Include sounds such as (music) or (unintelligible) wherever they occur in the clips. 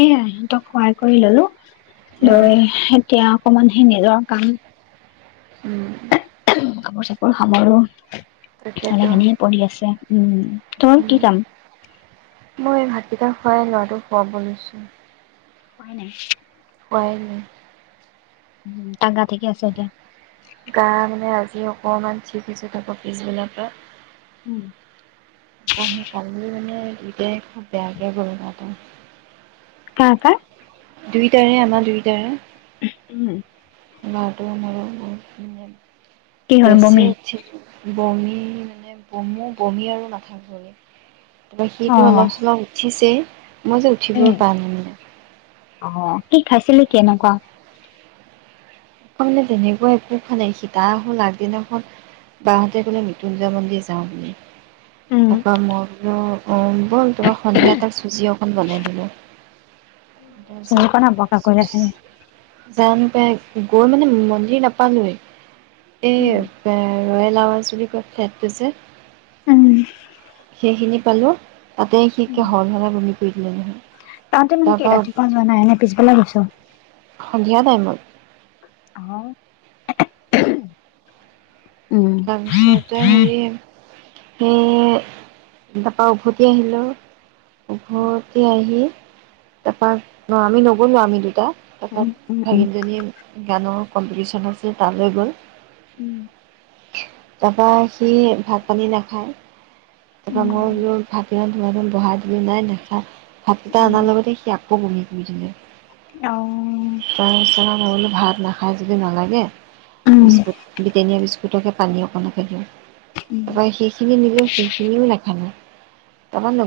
এয়াই ইহঁতক শুৱাই কৰি ল'লো। উম, লৈ এতিয়া অকমান সনে যৰ কাম উম কাপোৰ চাপোৰ সামৰো মে (unintelligible) তাকেতো লাখিনিহে পৰি আছে উম তোৰ কি কাম এিতাৰ খোৱাই ল'ৰাটো খুৱাব লৈছোঁ হ (unintelligible) কাই ন উম গা ঠিকি আছে দেয়া (unintelligible) আ অকণমান চিচো (unintelligible) থাকো পিছবিলাক পৰা উম তি কাল মানেতাই তিয়াকে ঘম (unintelligible) ক ক ক দুইটাৰে আমাৰ দুইটাৰে উম লাটো মহত কি (unintelligible) হ'ল গছ বমি অ বমি মানে বমো বমি আৰু নাথাক ভমি তাৰ অ সিটো অলপ চলপ উঠিছেই মই যে উঠিব উম প নাই মানে ফেছিলিটি এনেকুৱা মানে তেনেকুৱা একো খ নাই সীতা হল আগদিনাখন বহঁতে গলে মৃত্যুঞ্জয় মন্দিৰ যাওঁ বুলিমি উম তাক মৰল অঁ ব'ল তোমাৰ সন্ধিয়া তাত চুজি অকণ বনাই দিলোঁ চঙ তাৰপিছত ক ন বকা কৰিলা চি (unintelligible) জান পেক গৈ মানে মন্দিৰ নাপালোৱে এই উম এপাৰ ৰয়েললাৱাজ বুলি ক'ো (unintelligible) ৱা ফ্লেটটোছে উম সেইখিনি পালো উ নহয় তাতে মানে কি তাৰপৰা ৰাতিপুৱা যোৱা নাই এনে পিছবেলা গৈছ সন্ধিয়া নাই মই আহ তাৰপিছতে হেৰি সেই তাপা উভতি আহিলোঁ উম উভৰতে আহি তাৰপা আমি নগলো আমি উম (unintelligible) উম ভাগিনজনীয়ে গানৰ কম্পিটিশ্যন আছে তালৈ গ'ল উম- তাৰপৰা সি ভাত পানী নাখায়। উম মই (unintelligible) ভাত (unintelligible) বহা (unintelligible) নাই নেখায়। ভাতকিটা উম অনাৰ লগতে সি আকৌ বমি (unintelligible) অ (unintelligible) খাই যদি নালাগে। উম বিস্কুট ব্ৰিটেনিয়া বিস্ক তকে পানী অকণকে দিওঁ। উম অ', সেইখিনি নিলে ও নেখালে।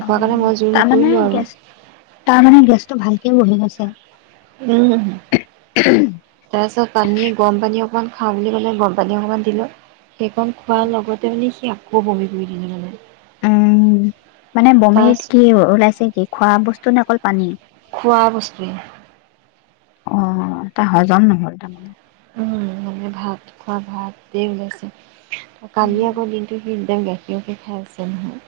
অ', তাৰমানে গেছ তাৰমানে গেছটো ভালকে বহি গৈছে। উম। তাৰপিছত পানী গৰম পানী অক অকমান খাওঁ বুলি ক'লে গৰমপানী অকণমান দিলোঁ সেইকণ খোৱাৰ লগতে মানে সি আকৌ বমি কৰি দিলে মানে। উম মানে তাৰ বমিত কি ওলাইছে কি? খোৱা বস্ টো নে অকল পানী খোৱা বস্তু অ তাৰ হজম নহ'ল তাৰমানে মানে ভাত খোৱা ভাতেই ওলাইছে কালি আকৌ দিনটো সি (unintelligible) (unintelligible) খায় আছে নহয়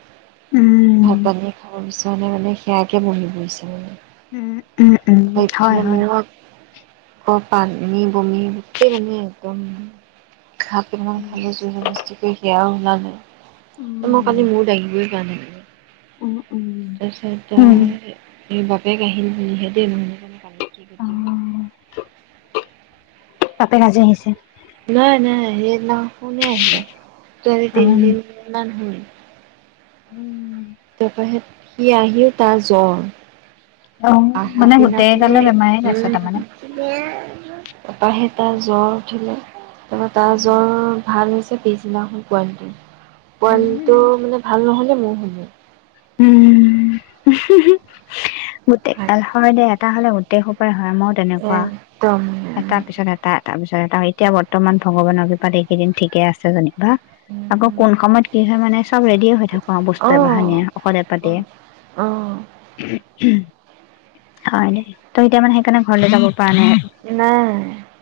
উম ভাত উম পানী খাব (unintelligible) (unintelligible) মানে সেয়াকে বমি কৰিছে মানে উম উম উম হয় হয় ক পানী বমি গোটেই মানে একদম (unintelligible) পিমান উম খালে (unintelligible) সেয়া আৰু (unintelligible) মই কালি উম মোৰ দাঙিবই পৰা নাই উম তাৰ পিছত আঁ উম এই বাপে কাহিনীুহেতে দিয়ে মানে কি অ ক (unintelligible) বাপেক আজি আহিছে নাই নাই স ন কোনে আহিলে ত আজি উম তিনদিন হল উম তাৰপাছত সি আহিও তাৰ জ্বৰ অ অহা মানে দিনা গোটেই গালে মানে বেমাৰে উ গাইছে তাৰমানে এপাহেটা জ্বৰ উঠিলেঁ তা তাৰ উম জৰ ভাল হৈছে পিছদিনাখন পোৱালিটোৰ পোৱালিটোৰ মানে ভাল নহয় মোৰ উম গোটেই হয় দে এটা হ'লেো গোটেই সকলৰ মই তেনেকুৱা একদম উম এটা পিছত এটা এ পিছত ত এতিয়া বৰ্তমান ভগৱানৰ কৃপাত এইকেইদিন ঠিকে আছে জানী বা উম আকৌ উম, কোন সময়ত কি হয় মানে চব ৰেডি হৈ থাকো আৰু বস্তু অ এবাহানিয় পাতে অ অ উম উম হয় দে এতিয়া মানে সেইকাৰণে ঘৰলে যাব পৰা নাই নাই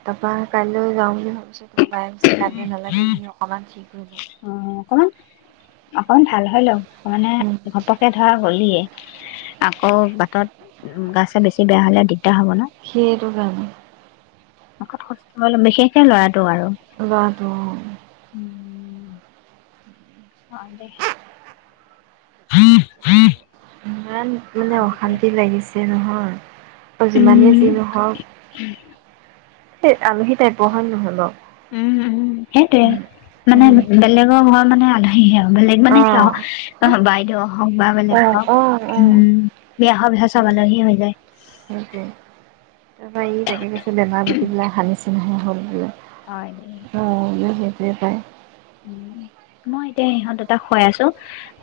তাৰাপৰা কাইলৈ যাওঁ বুলি ভাবিছো পাই পিছে কাটে নালাগে এনে অকণমান কব অকণমান ভাল হয় লোৱা মানে ঘপকে ধৰা হলাই আকৌ বাটত গা চা বেছি বেয়া হলে দিকদাৰ সেই তো কাৰণে অত কষ্টলম বিশেষকে ল'ৰা (unintelligible) অ দে ইমান মানে কৰি অশান্তি আছে লাগিছে নহয় অ যিমানেই উম যি নহওক এই আলহী টাইপ্ হয় নহয় বাৰু উম সেইটোৱে মানে উম বেলেগৰ হয় মানে আলহী হেইয়া বেলেগ অ মানে কিয় অ ব কিয় হওক বা অ বেলেগ অ হওক অ উম বিয়া হৈ চব আলহি হৈ যায় সেইটোৱে (unintelligible) (unintelligible) অ হয় উ (unintelligible) উ মই এতিয়া ইহঁত দুটাক শুৱাই আছো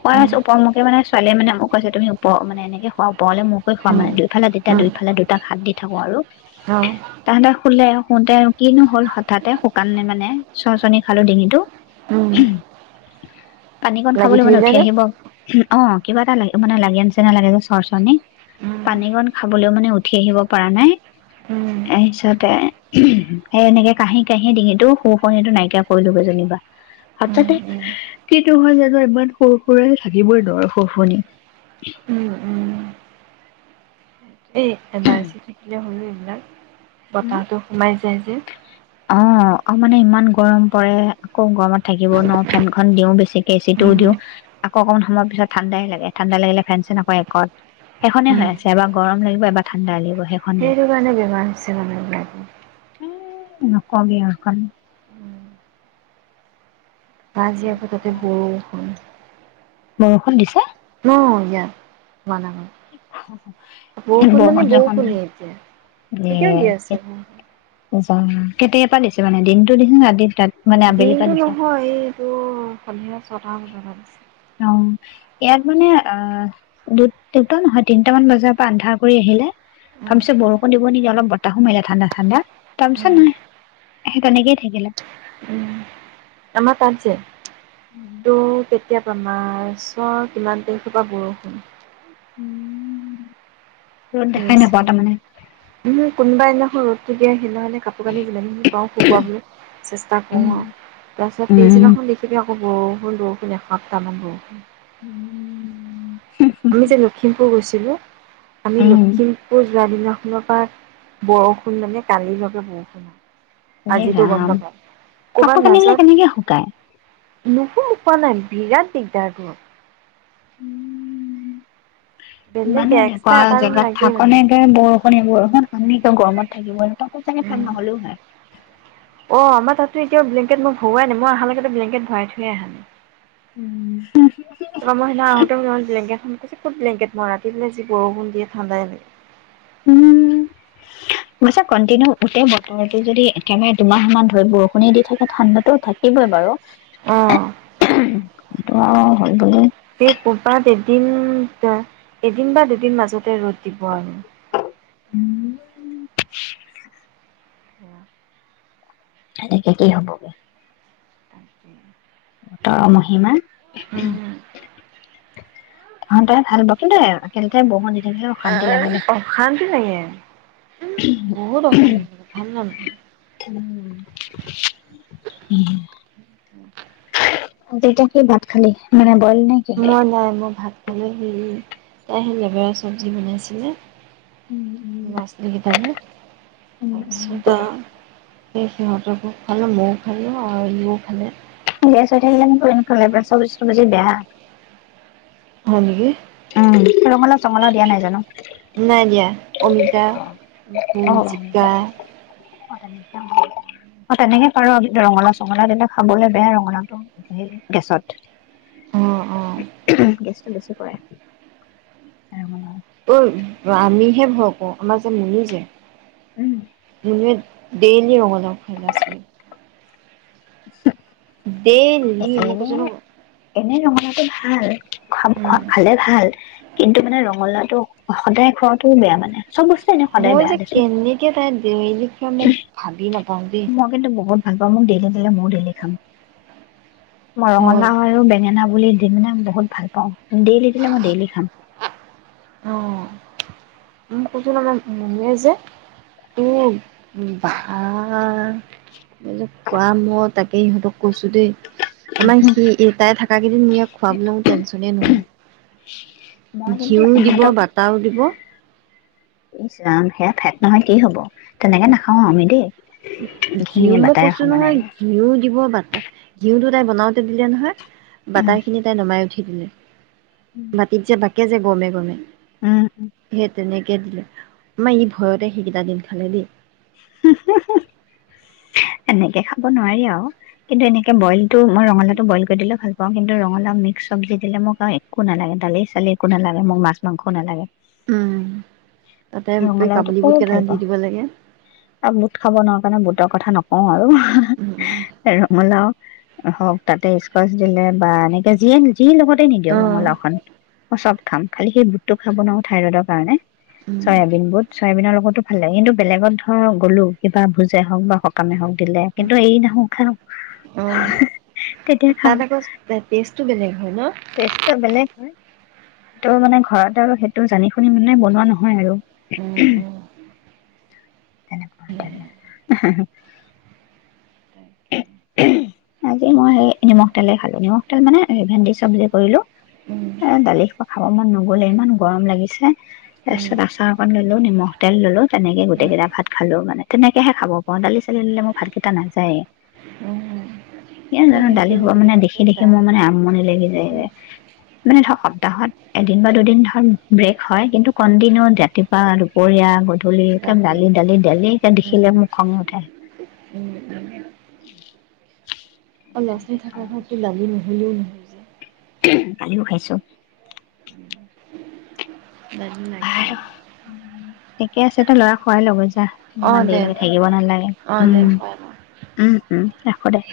কাই উম আছো উপপমখে বনাইছো (unintelligible) ছোৱাল মান ম কৈছেুমি উপ মান এেকে খোৱা (unintelligible) পলে মোৰকৈ খোৱা উম মানে দুইফালে তেতিয়া উম দুইফালে দুটাক হাত দি থাকো আৰু অ তাহাঁতে খুলে কতে আৰু কিনো হল হঠাতে শুকানে মানে চচনি খালো ডিঙিতটো উম (unintelligible) পানীকণ লাগি খাবলৈ মানে ধৰিলে উঠি যে আহিব অ কিবা এটা লাগ মানে লাগে নিচিনা লাগে যে চৰ্চৰণি, উম পানীকণ খাবলৈও মানে উঠি আহিব পৰা নাই উম তাৰপিছতে সি এনেকে কাঁহি কাঁহি ডিঙিটো শু শুৱণি টু নাইকিয়া কৰিলোগৈ যেনিবা উম হঠাতে উম কিটো হয় জানো ইমান সৰু সুৰা থাকিবই নোৱাৰোঁ সু শুৱনী উম এ এবাৰ চি থাকিলে হ'ল (unintelligible) নাই (unintelligible) বতাহটো সোমাই যায় যে অ অ মানে ইমান গৰম পৰে আকৌ গৰমত থাকিবও নোৱাৰো ফেনখন দিও, বেছিকে এচি উম টোও দিও, আকৌ অকমান সময়ৰ পিছত ঠাণ্ডাই লাগে ঠাণ্ডা লাগিলে ফেন চেন আকৌ একত সেইখনে হৈ উম আছে এবাৰ গৰম লাগিব এবাৰ ঠাণ্ডা লাগিব সেইখনেই সেইটো কাৰণে বেমাৰ হৈছে মানুহ বিলাক নকবি আউ এইখন মাজিাব তাতে বৰষুণ (unintelligible) বৰষুণ দিছে অ ইয়াৰ বৰষুণ বৰষুণ চৰষুণ বৰষুণে মানে এতিয়া দি এ এতিয়াও আছে বৰষুণ আছে কেতিয়াবা দিছে মানে দিনটোত দিছে নে ৰাতিটে তাতঁ দিনটো নহয় এইটো পনীয়া চৰাম ব আছে অ (unintelligible) ইয়াত মানে আহ দু দুটা নহয় তিনটা মান বজাৰ পৰা আন্ধাৰ কৰি আহিলে তাৰ উম পিছত বৰষুণ দিব নেকি অলপ বতাহো মাৰিলে ঠাণ্ডা ঠাণ্ডা তাৰ পিছত উম নহয় সেই তেনেকেই থাকিলে উম আমাৰ তাতঁ যে অ তাতঁ কেতিয়াবা মাছৰ কিমান তাৰিখৰ পৰা বৰষুণ উম আছে উম কোনোবাই সেদিনাখন ৰদটোতে সেইদিনাখনি কাপোৰ কানি যিমানখিনি পাওঁ শুকাবলৈ চেষ্টা কৰোঁ আৰু তাৰপিছত উম পিছদিনাখন দেখিবি আকৌ'বৰষুণ বৰষুণ এসপ্তামান বৰষুণ উম আমি যে লখিমপুৰ গৈছিলোঁ আমি উম লখিমপুৰ যোৱা দিনাখন এনেকুৱা বৰষুণ মানে কালিৰ বাবে বৰষুণ হয় এ ৰাম ক'ৰবাত কাপোৰ কানি বিলাক কেনেকে শুকাই উম মোক কোৱা নাই বিৰাট দিগদাৰ দেই উম বেলেগ ইমানো এনেকুৱা এক্সট্ৰা এটা ৰুম জেগাত লাগেই থাক মানে। নেকে বৰষুণ এনেকে আমি এতিয়া গৰমত থাকিব নোৱাৰো কাপোৰ থাকিলে ফেন উম, নহলেও হয় তহতি এতিয়া ব্লেংকেট নো ভৰোৱাই নাই মই অহালৈকে নো ব্লেংকেট ভৰাই থৈ আহো তাৰ উম। পৰা মই সেইদিনা আহোতে বুলো ব্লেংকেট খনবোলো কত ব্লেংকেট মৰা ৰাতি বোলে যি বৰষুণ দিয়ে ঠাণ্ডাই লাগে উম গছে কণ্টিনিউ উটে বতৰটো যদি একেবাৰে দুমাহমান ধৰি বৰষুণে দি থাকে ঠাণ্ডাতো থাকিবই বাৰু অহ অ হৈ গলে সেই কৰবাত এদিন এদিন বা দুদিন মাজতে ৰ'দ দিব আৰু মানে উম (unintelligible) বা এনেকে কি হ'বগে তাকে তাৰ মাহিমা উম। তহঁতে ভাল (unintelligible) লাগে দে। অশান্তি লাগে। বহুত অশান্তি লাগে, ভাল নালাগে। উম। (unintelligible) ভাত খালি মানে বইল নে কি? মই নাই, মই ভাত খালো, হেৰি তাই হেই লেবেৰা চব্জি বনাইছিলে উম, উম। (unintelligible) তাৰপিছত উম, আও সেই সিহঁতকো‌ খুৱালো, মই ও খালো আৰু ইও খালে। গেছ হৈ থাকিলে মোৰ পেইন কৰে, (unintelligible) বেয়া। হয় নেকি? উম, ৰঙালাও চঙালাও দিয়া নাই জানো? নাই দিয়া, অমিতা, অ', ভোল‌, অ', জিকা অ, তেনেকে পাৰ, ৰঙালাও চঙলাও‌ দিলে খাবলৈ বেয়া ৰঙালাওটো, হেৰি গেছত। অ', অ', (inaudible) বেছি কৰে। ৰঙালাওৰ এই, আমিহে ভয় কৰোঁ, আমাৰ যে মনি যে (inaudible) দেইলি ৰঙালাউ খুৱাই ল'ৰা ছোৱালীক। (inaudible) (unintelligible) ডেইলি মই কৈছো ন হয় খ-খোৱা উম খালে ভাল। কিন্তু মানে ৰঙালাওটো সদায় খোৱাটোও বেয়া মানে। চব বস্তু এনে সদায় মই বেয়া যে, দেচোন কেনেকে তাই ডেইলি ম ভাবি নাপাওঁ দেই মই কিন্তু বহুত ভাল পাওঁ মোক ডেইলি দিলে ময়ো ডেইলি খাম। মই ৰঙালাউ ৰঙালাও আৰু বেঙেনা বুলি (unintelligible) মানে বহুত ভাল পাওঁ। ডেইলি দিলে মই ডেইলি খাম। অ', মই কৈছো ন মমে যে, তোৰ ভা যে, খোৱা মই তাকে ইহঁতক কৈছো দেই আমাৰ সি এই তাই থাকা কিদিন মোৰ ইয়াক খুৱাবলৈ মোৰ টেনচনে নহ'ল মই কিন্তু দিব, বাটাও দিব (unintelligible) এই চাম সেয়া ফেট নহয় কি হব তেনেকে নাখাও আমি দেই ঘি ঘিউ মই বাটাৰে কৈছো সমানে নহয় ঘিউ দিব বাটটা ঘিউটো তে বনাওঁতে দিলে নহয় বাটাৰ খিনি তাই নমাই উঠি খি দিলে উম ভতিজে ব (inaudible) কে যে গমে গমে উম সেই তে নে দিলে মাৰ ই ভয়তে সেইকেইটা দিন খালে দেই এনেকে খাব নোৱাৰি আৰু কিন্তু এনেকে বইলটো মই ৰঙালাওটো বইল কৰি দিলেও ভাল পাওঁ কিন্তু ৰঙালাও মিক্স চবজি দিলে মোক আৰু একো নালাগে দালি চালি একো নালাগে মোক মাছ মাংসও নালাগে উম তাতে ৰঙালাওটো কাবুলী খুব বুট ভাল কেইটামান দি পাওঁ দিব লাগে আৰু বুট খাব নোৱাৰ কাৰণে বুট কথা নকওঁ আৰু ৰঙালাও হওক তাতে স্কচ দিলে বা এনেকে যিয়ে নিল যি লগতে নিদিয়ক অঁ ৰঙলাও খন চব খাম খালি সেই বুটটো খাব নোৱাৰো থাইৰইডৰ কাৰণে চয়াবিন বুট চইবিনৰ লগতো ভালে কিন্তু বেলেগত ধৰা গ'লো কিবা ভোজে হওক বা সকামে হওক দিলে কিন্তু এৰি নহো খাওঁ অঁ তেতিয়া খাওঁ তাত আকৌ টেষ্টটো বেলেগ হয় ন টেষ্টটো বেলেগ হয় ত মানে ঘৰত আৰু সেইটো জানি শুনি মানে বনোৱা নহয় আৰু উম, উম, তেনেকুৱাক তাকে আজি মই স নিমখ তেলে খালো নিমখ তেল মানে ভেন্দি চবজি কৰিলো উম, এ দালি খাব মন নগলে ইমান গৰম লাগিছে তাৰ উম, পিছত আচাৰ অকণ ললো নিমখ তেল ললো তেনেকে গোটেই কেইটা ভাত খালো মানে তেনেকেহে খাব পাৰো দালি চালি ললে মোৰ ভাতকেইটা নাযায়ে উম, স মই জানো সেইটো দালি হয় খোবা মানে কেতিয়াবা দেখি কেতিয়াবা দেখি মোৰ দালি মানে আমণি লাগি যায় যে মানে ধৰ সপ্তাহত এদিন বা দুদিন ধৰ ব্ৰেক হয় কিন্তু কণ্টিনিউ ৰাতিপোৱা দুপৰীয়া গধূলি এক দালি দালি দালি এতিয়া দেখিলে উম। মোক খঙ উঠে উম অ ল'ৰা ছোৱালী থকা ঘৰটো দালি নহলিও নহয় যে। দালিও খাইছো দালি বাৰ লাগেই। একে আছে তই ল'ৰা খোৱাই লৈ যে অ ইমান দে দেৰিলৈকে দে থাকিব দে নালাগে অ দে হয়। উম উম উম ৰাখো দে (inaudible)